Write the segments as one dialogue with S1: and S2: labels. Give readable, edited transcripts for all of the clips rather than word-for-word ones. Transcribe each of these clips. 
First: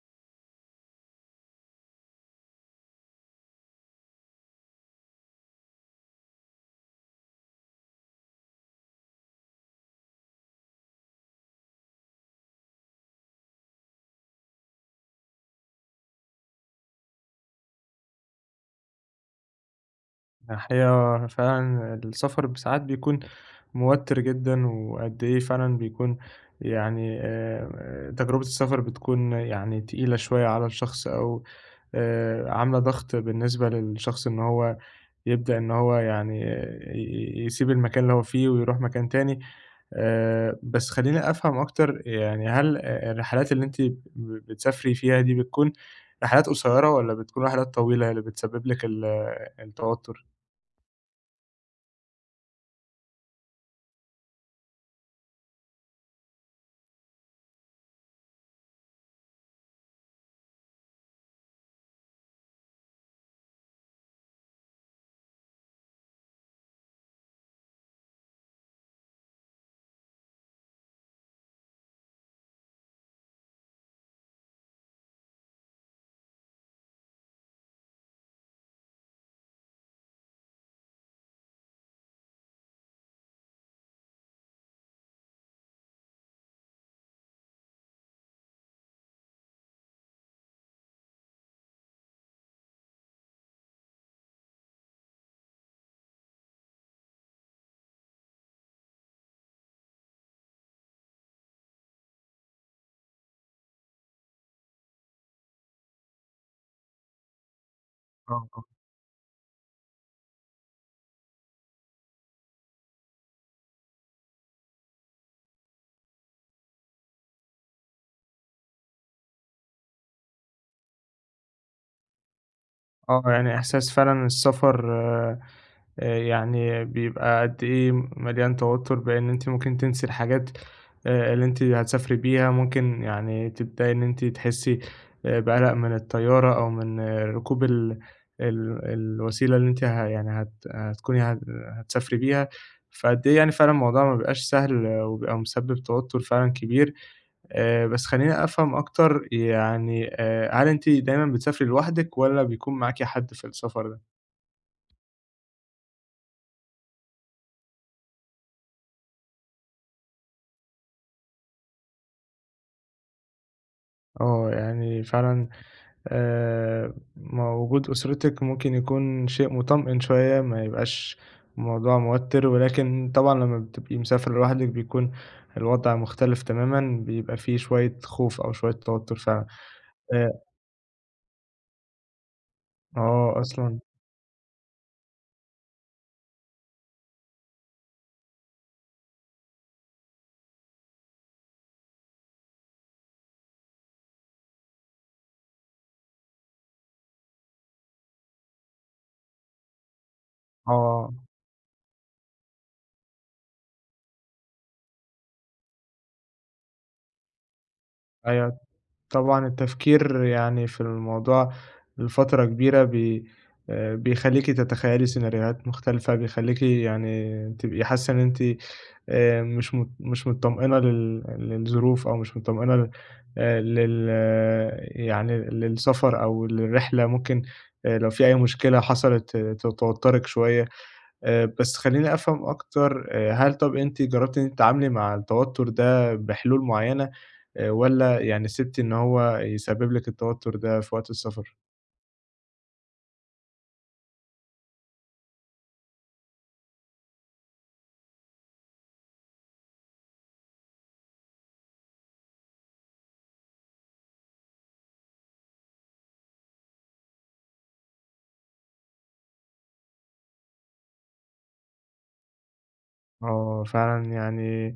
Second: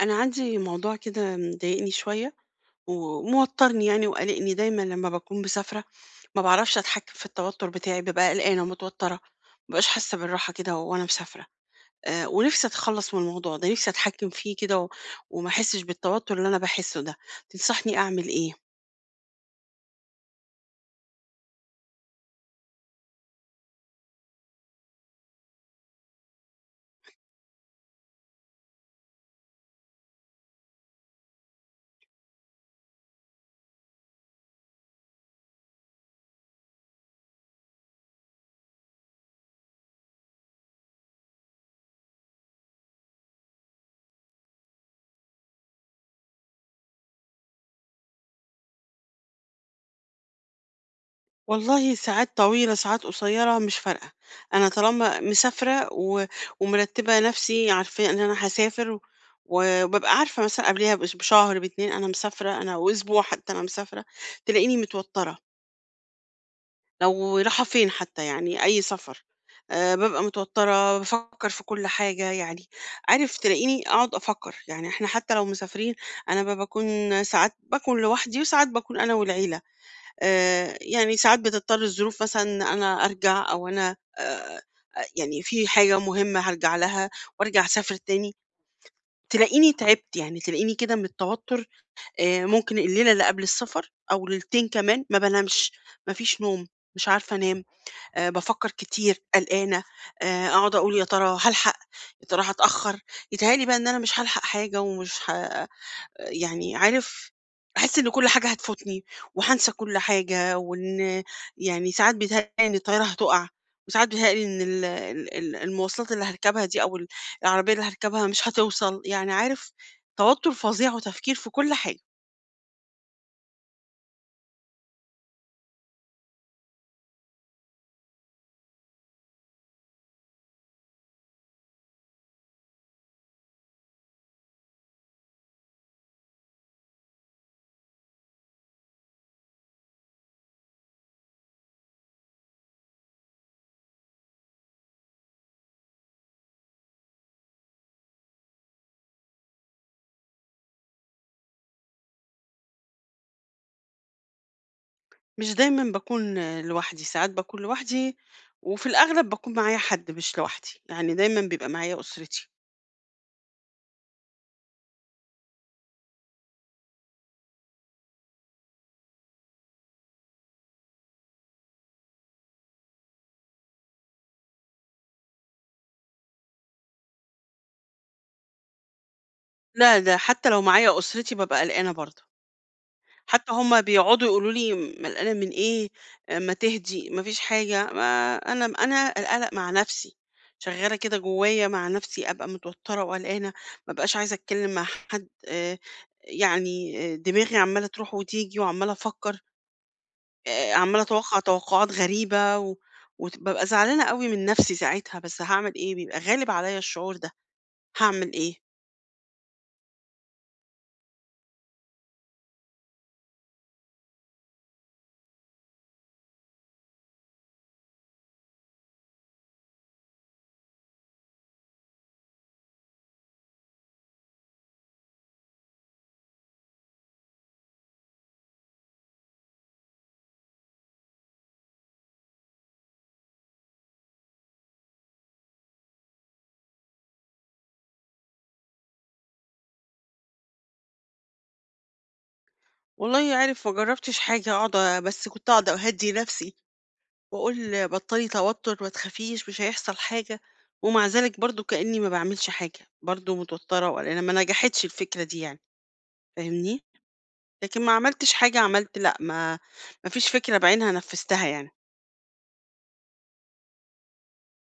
S1: أنا عندي موضوع كده مضايقني شوية وموترني يعني وقلقني دايما لما بكون مسافرة. ما بعرفش أتحكم في التوتر بتاعي، ببقى قلقانة ومتوترة. مبقاش حاسة بالراحة كده وأنا مسافرة. أه، ونفسي أتخلص من الموضوع ده، نفسي أتحكم فيه كده وما أحسش بالتوتر اللي أنا بحسه ده. تنصحني أعمل إيه؟
S2: الحقيقة فعلًا السفر ساعات بيكون موتِّر جدًا، وقد إيه فعلًا بيكون يعني تجربة السفر بتكون يعني تقيلة شوية على الشخص، أو عاملة ضغط بالنسبة للشخص إن هو يبدأ إن هو يعني آه، ي يسيب المكان اللي هو فيه ويروح مكان تاني. بس خلّيني أفهم أكتر. يعني هل الرحلات اللي أنتِ بتسافري فيها دي بتكون رحلات قصيرة، والّا بتكون رحلات طويلة اللي بتسبب لِك التوتُّر؟
S1: والله، ساعات طويلة ساعات قصيرة، مش فارقة. أنا طالما مسافرة ومرتبة نفسي، عارفة إن أنا هسافر وببقى عارفة مثلا قبلها بشهر باتنين، أنا مسافرة، أنا وأسبوع حتى أنا مسافرة، تلاقيني متوترة لو رايحة فين، حتى يعني أي سفر، أه ببقى متوترة، بفكر في كل حاجة يعني عارف، تلاقيني أقعد أفكر، يعني إحنا حتى لو مسافرين، أنا بكون ساعات بكون لوحدي وساعات بكون أنا والعيلة. يعني ساعات بتضطر الظروف مثلًا إن أنا أرجع، أو أنا يعني في حاجة مهمة هارجع لها، وأرجع أسافر تاني، تلاقيني تعبت، يعني تلاقيني كده من التوتر. ممكن الليلة اللي قبل السفر أو ليلتين كمان ما بانامش، ما فيش نوم، مش عارفة أنام. بافكر كتير، قلقانة. أقعد أقول: يا ترى هالحق؟ يا ترى هاتأخر؟ يتهيأ لي بقى إن أنا مش هالحق حاجة، ومش يعني عارف، أحس إن كل حاجة
S2: آه، آه،
S1: هتفوتني وهانسى كل حاجة، وإن يعني ساعات بيتهيألي إن الطيارة هتقع، وساعات بيتهيألي إن المواصلات اللي هركبها دي، أو العربية اللي هركبها مش هتوصل، يعني عارف، توتر فظيع وتفكير في كل حاجة.
S2: آه، يعني إحساس فعلًا السفر يعني بيبقى قد إيه مليان توتر، بإن أنتِ ممكن تنسي الحاجات اللي أنتِ هتسافري بيها، ممكن يعني تبدئي إن أنتِ تحسي بقلق من الطيارة، أو من ركوب ال ال الوسيلة اللي أنتِ ه يعني هت هتكوني هت هتسافري بيها، فقد إيه يعني فعلًا الموضوع ما بيبقاش سهل، وبيبقى مسبب توتر فعلًا كبير. بس خلّيني أفهم أكتر. يعني هل أنتِ دايمًا بتسافري لوحدِك، والّا بيكون معاكِ حد في السفر ده؟
S1: مش دايما بكون لوحدي، ساعات بكون لوحدي، وفي الأغلب بكون معايا حد، مش لوحدي يعني، دايما بيبقى معايا أسرتي.
S2: آه، يعني فعلًا ما وجود أسرتِك ممكن يكون شيء مطمئن شوية، ما يبقاش الموضوع موتِّر، ولكن طبعًا لمّا بتبقي مسافرة لوحدِك بيكون الوضع مختلف تمامًا، بيبقى في شوية خوف أو شوية توتُّر فعلًا.
S1: لا، ده
S2: آآ
S1: حتى لو معايا أسرتي ببقى قلقانة برضه،
S2: آه
S1: حتى هُم
S2: أصلًا.
S1: بيقعدوا يقولوا لي: "ما القلق من إيه؟ ما تهدي، ما فيش حاجة." ما أنا، أنا القلق مع نَفْسي، شغّالة كده جوّايا مع نَفْسي، أبقى متوتّرة وقلقانة، ما أبقاش عايزة أتكلّم مع حد، يعني دماغي عمّالة تروح وتيجي وعمّالة أفكّر، عمّالة
S2: آه،
S1: أتوقّع توقُّعات غريبة وبابقى زعلانة أوي من نَفْسي ساعتها، بس هاعمل إيه؟ بيبقى غالب عليّا الشعور ده، هاعمل إيه؟
S2: أيوه. طبعًا التفكير يعني في الموضوع لفترة كبيرة، بي بيخلّيكِ تتخيلي سيناريوهات مختلفة. بيخلّيكِ يعني تبقي حاسة إن أنتِ مش متطمئنة للظروف، أو مش متطمئنة ل لل يعني للسفر أو للرحلة. ممكن لو في أي مشكلة حصلت توتّرِك شوية. بس خلّيني أفهم أكتر. هل طَب أنتِ جرّبتِ إن أنتِ تتعاملي مع التوتر ده بحلول معيّنة، والّا يعني سِبتِ إن هو يسبب لِك التوتر ده في وقت السفر؟
S1: والله عارف، ما جرّبتش حاجة، أقعد بس كنت أقعد أهدّي نَفْسي، واقول بطّلي توتر، ما تخافيش مش هيحصل حاجة. ومع ذلك برضه كإني ما باعملش حاجة، برضه متوترة وقلقانة، ما نجحتش الفكرة دي يعني، فاهمني؟ لكن ما عملتش حاجة، عملت لأ، ما فيش فكرة بعينها نفّذتها يعني.
S2: آه، فعلًا يعني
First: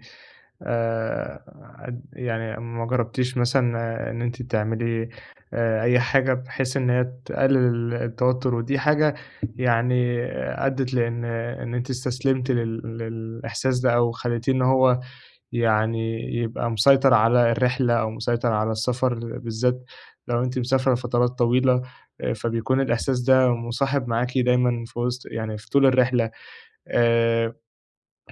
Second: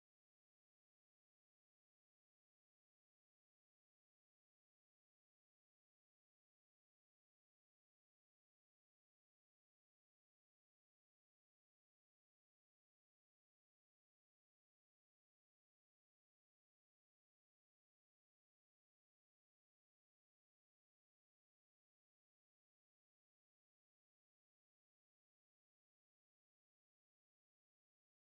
S2: آآ قد يعني ما جرّبتيش مثلًا إن أنتِ تعملي أي حاجة بحيث إن هي تقلل التوتر. ودي حاجة يعني أدّت لإن أنتِ استسلمتِ للإحساس ده، أو خلّيتيه إن هو يعني يبقى مسيطر على الرحلة أو مسيطر على السفر، بالذات لو أنتِ مسافرة لفترات طويلة. فبيكون الإحساس ده مُصاحب معاكِ دايمًا في وسط يعني في طول الرحلة. آآ،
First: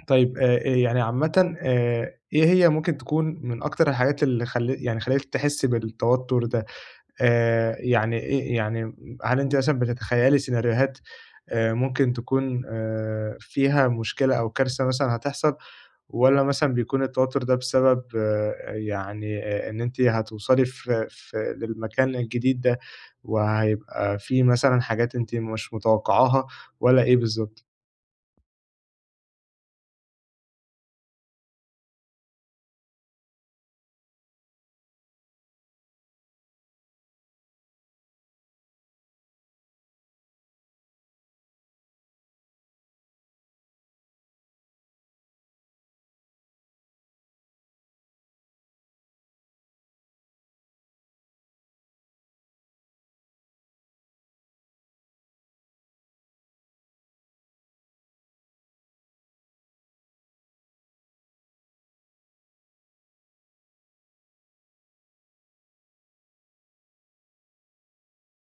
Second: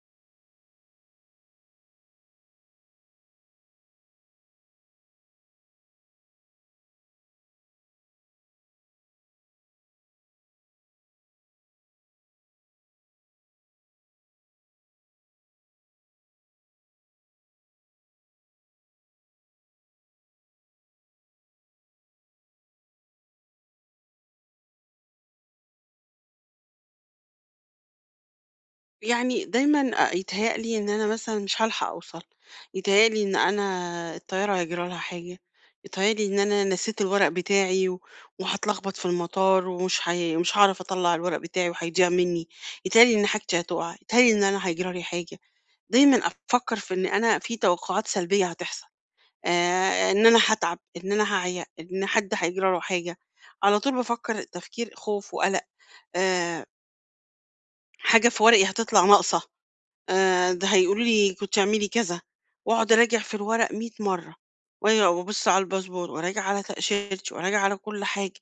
S2: طيب، يعني عامةً إيه هي ممكن تكون من أكتر الحاجات اللي يعني خلّتِك تحسّي بالتوتر ده؟ يعني إيه يعني هل أنتِ مثلًا بتتخيلي سيناريوهات ممكن تكون فيها مشكلة أو كارثة مثلًا هتحصل؟ والّا مثلًا بيكون التوتر ده بسبب يعني إن أنتِ هتوصلي في في للمكان الجديد ده، وهيبقى في مثلًا حاجات أنتِ مش متوقعاها، والّا إيه بالضبط؟
S1: يعني دايمًا يتهيأ لي إن أنا مثلًا مش هالحق أوصل، يتهيأ لي إن أنا الطيارة هيجرى لها حاجة، يتهيأ لي إن أنا نسيت الورق بتاعي، و وهاتلخبط في المطار، ومش هي مش هاعرف أطلّع الورق بتاعي وهيضيع منّي، يتهيأ لي إن حاجتي هتقع، يتهيأ لي إن أنا هيجرى لي حاجة، دايمًا أفكّر في إن أنا في توقعات سلبية هتحصل، إن أنا هاتعب، إن أنا هاعيا، إن حد هيجرى له حاجة، على طول بافكّر تفكير خوف وقلق. آآ حاجة في ورقي هتطلع ناقصة، ده هيقولوا لي كنتِ اعملي كذا، وأقعد أراجع في الورق 100 مرّة، وأرجع وأبُص على الباسبور، وأراجع على تأشيرتي، وأراجع على كل حاجة،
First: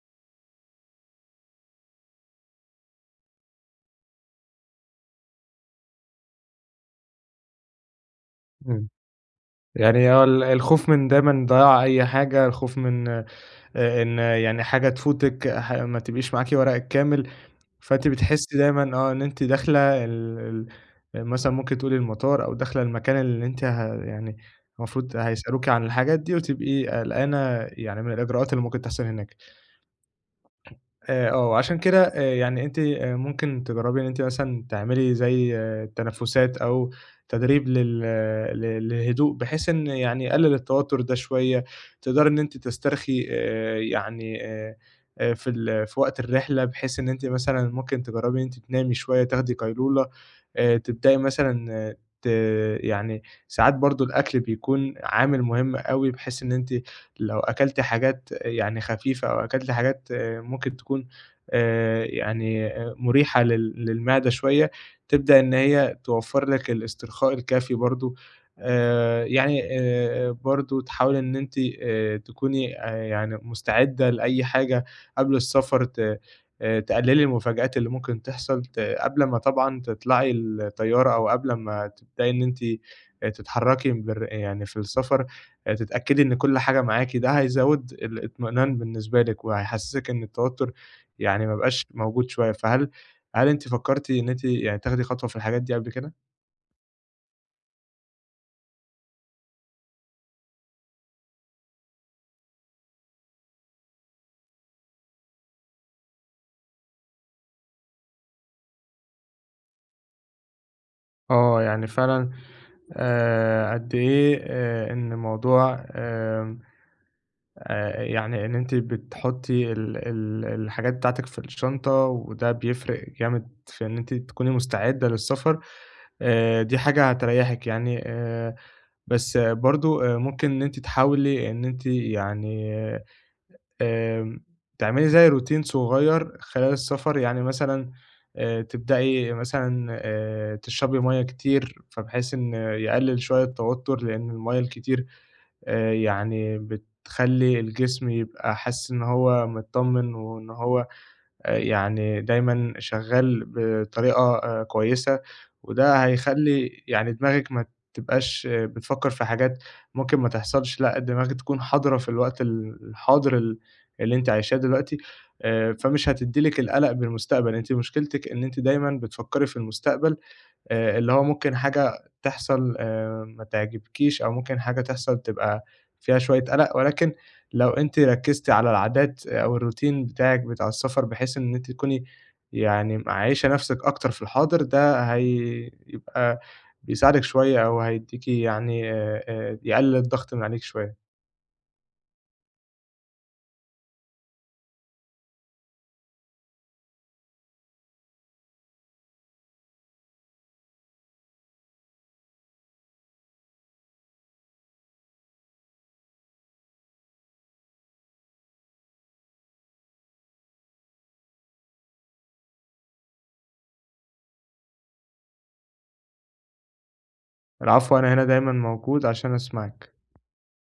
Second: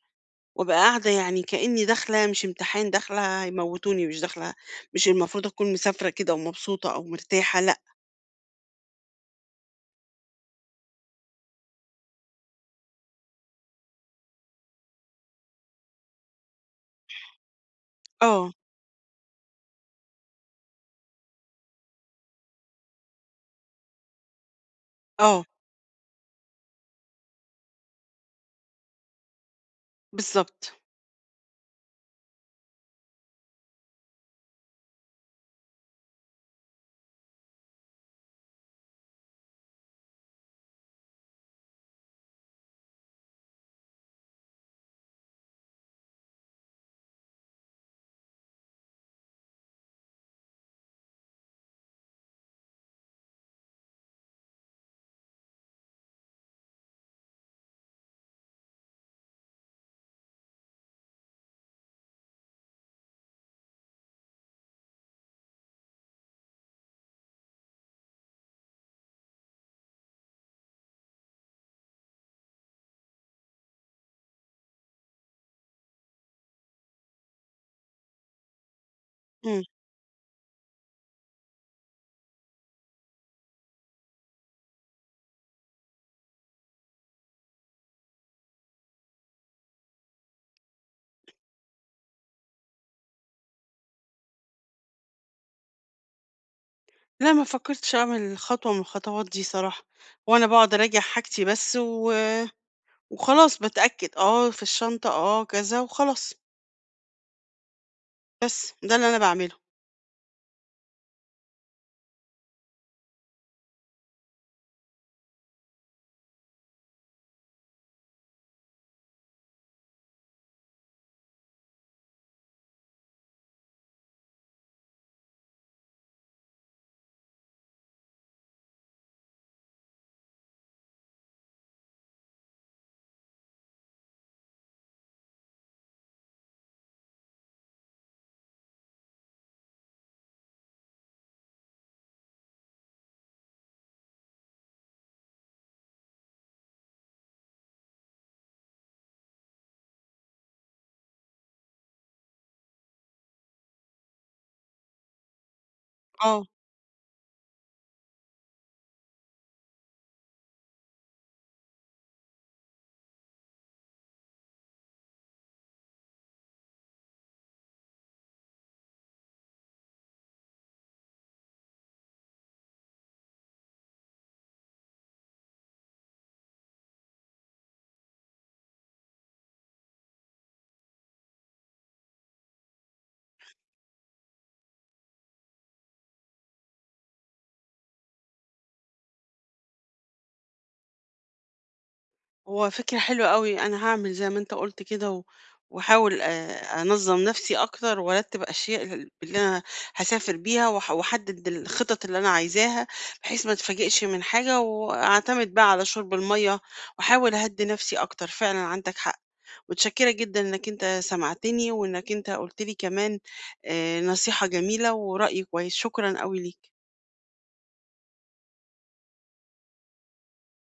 S1: وأبقى قاعدة يعني كإني داخلة مش امتحان، داخلة هيموتوني، مش داخلة، مش المفروض أكون مسافرة كده ومبسوطة أو مرتاحة، لأ.
S2: إمم. يعني هو الخوف من دايمًا ضياع أي حاجة، الخوف من إن يعني حاجة تفوتِك، ما تبقيش معاكِ ورقِك كامل. فأنتِ
S1: آه.
S2: بتحسّي دايمًا إن أنتِ داخلة ال ال مثلًا ممكن تقولي المطار، أو داخلة المكان اللي أنتِ يعني المفروض
S1: آه.
S2: هيسألوكِ عن الحاجات دي، وتبقي قلقانة يعني من الإجراءات اللي ممكن تحصل هناك.
S1: بالضبط.
S2: آه، عشان كده يعني أنتِ ممكن تجرّبي إن أنتِ مثلًا تعملي زي تنفُّسات، أو تدريب لل ل للهدوء، بحيث إن يعني يقلِّل التوتُّر ده شوية. تقدري إن أنتِ تسترخي يعني في وقت الرحلة، بحيث إن أنتِ مثلًا ممكن تجرّبي إن أنتِ تنامي شوية، تاخدي قيلولة. تبدئي مثلًا آه، ت يعني ساعات برضه الأكل بيكون عامل مهم أوي، بحيث إن أنتِ لو أكلت حاجات يعني خفيفة، أو أكلت حاجات ممكن تكون يعني مُريحة للمعدة شوية، تبدأ إن هي توفّر لك الاسترخاء الكافي برضه. يعني برضه تحاولي إن أنتِ تكوني يعني مستعدة لأي حاجة قبل السفر. ت تقلّلي المفاجآت اللي ممكن تحصل قبل ما
S1: إمم.
S2: طبعًا تطلعي الطيارة، أو قبل ما تبدئي إن أنتِ تتحرّكي يعني في السفر. تتأكدي إن كل حاجة معاكِ. ده هيزوّد الإطمئنان بالنسبة لِك، وهيحسّسِك إن التوتر يعني ما بقاش موجود شوية. فهل أنتِ فكّرتِ إن أنتِ يعني تاخدي خطوة في الحاجات دي قبل كده؟
S1: لا، ما فكرتش أعمل خطوة من الخطوات دي صراحة، هو أنا باقعد أراجع حاجتي بس، و وخلاص باتأكد، آه في الشنطة، آه كذا وخلاص، بس ده اللي أنا باعمله.
S2: آه، يعني فعلًا قد إيه إن موضوع آمم يعني إن أنتِ بتحطّي ال ال الحاجات بتاعتِك في الشنطة، وده بيفرق جامد في إن أنتِ تكوني مستعدة للسفر. دي حاجة هتريّحِك، يعني بس برضه ممكن إن أنتِ تحاولي إن أنتِ يعني آمم تعملي زي روتين صغير خلال السفر. يعني مثلًا تبدئي مثلًا تشربي مَيّة كتير، فبحيث إن يقلل شوية التوتر، لإن المَيّة الكتير يعني بتخلّي الجسم يبقى حاسس إن هو متطمن، وإن هو يعني دايمًا شغّال بطريقة كويسة، وده
S1: آه.
S2: هيخلّي يعني دماغِك ما تبقاش بتفكّر في حاجات ممكن ما تحصلش. لأ، دماغِك تكون حاضرة في الوقت الحاضر اللي أنتِ عايشاه دلوقتي، فمش هتدّي لِك القَلَق بالمستقبل. أنتِ مشكلتِك إن أنتِ دايمًا بتفكّري في المستقبل، اللي هو ممكن حاجة تحصل ما تعجبكيش، أو ممكن حاجة تحصل تبقى فيها شوية قلق. ولكن لو أنتِ ركّزتِ على العادات أو الroutine بتاعِك بتاع السفر، بحيث إن أنتِ تكوني يعني عايشة نَفْسِك أكتر في الحاضر، ده هيبقى بيساعدِك شوية، أو هيدّيكِ يعني يقلل الضغط من عليكِ شوية.
S1: هو فكرة حلوة قوي، أنا هعمل زي ما أنت قلت كده وأحاول أنظم نفسي أكتر وأرتب أشياء اللي أنا هسافر بيها، وأحدد الخطط اللي أنا عايزاها، بحيث ما أتفاجئش من حاجة، وأعتمد بقى على شرب المية، وأحاول أهدي نفسي أكتر، فعلا عندك حق. متشكرة جدا إنك أنت سمعتني، وإنك أنت قلت لي كمان نصيحة جميلة ورأي كويس، شكرا قوي ليك.
S2: العفو. أنا هنا دايمًا موجود عشان أسمعِك.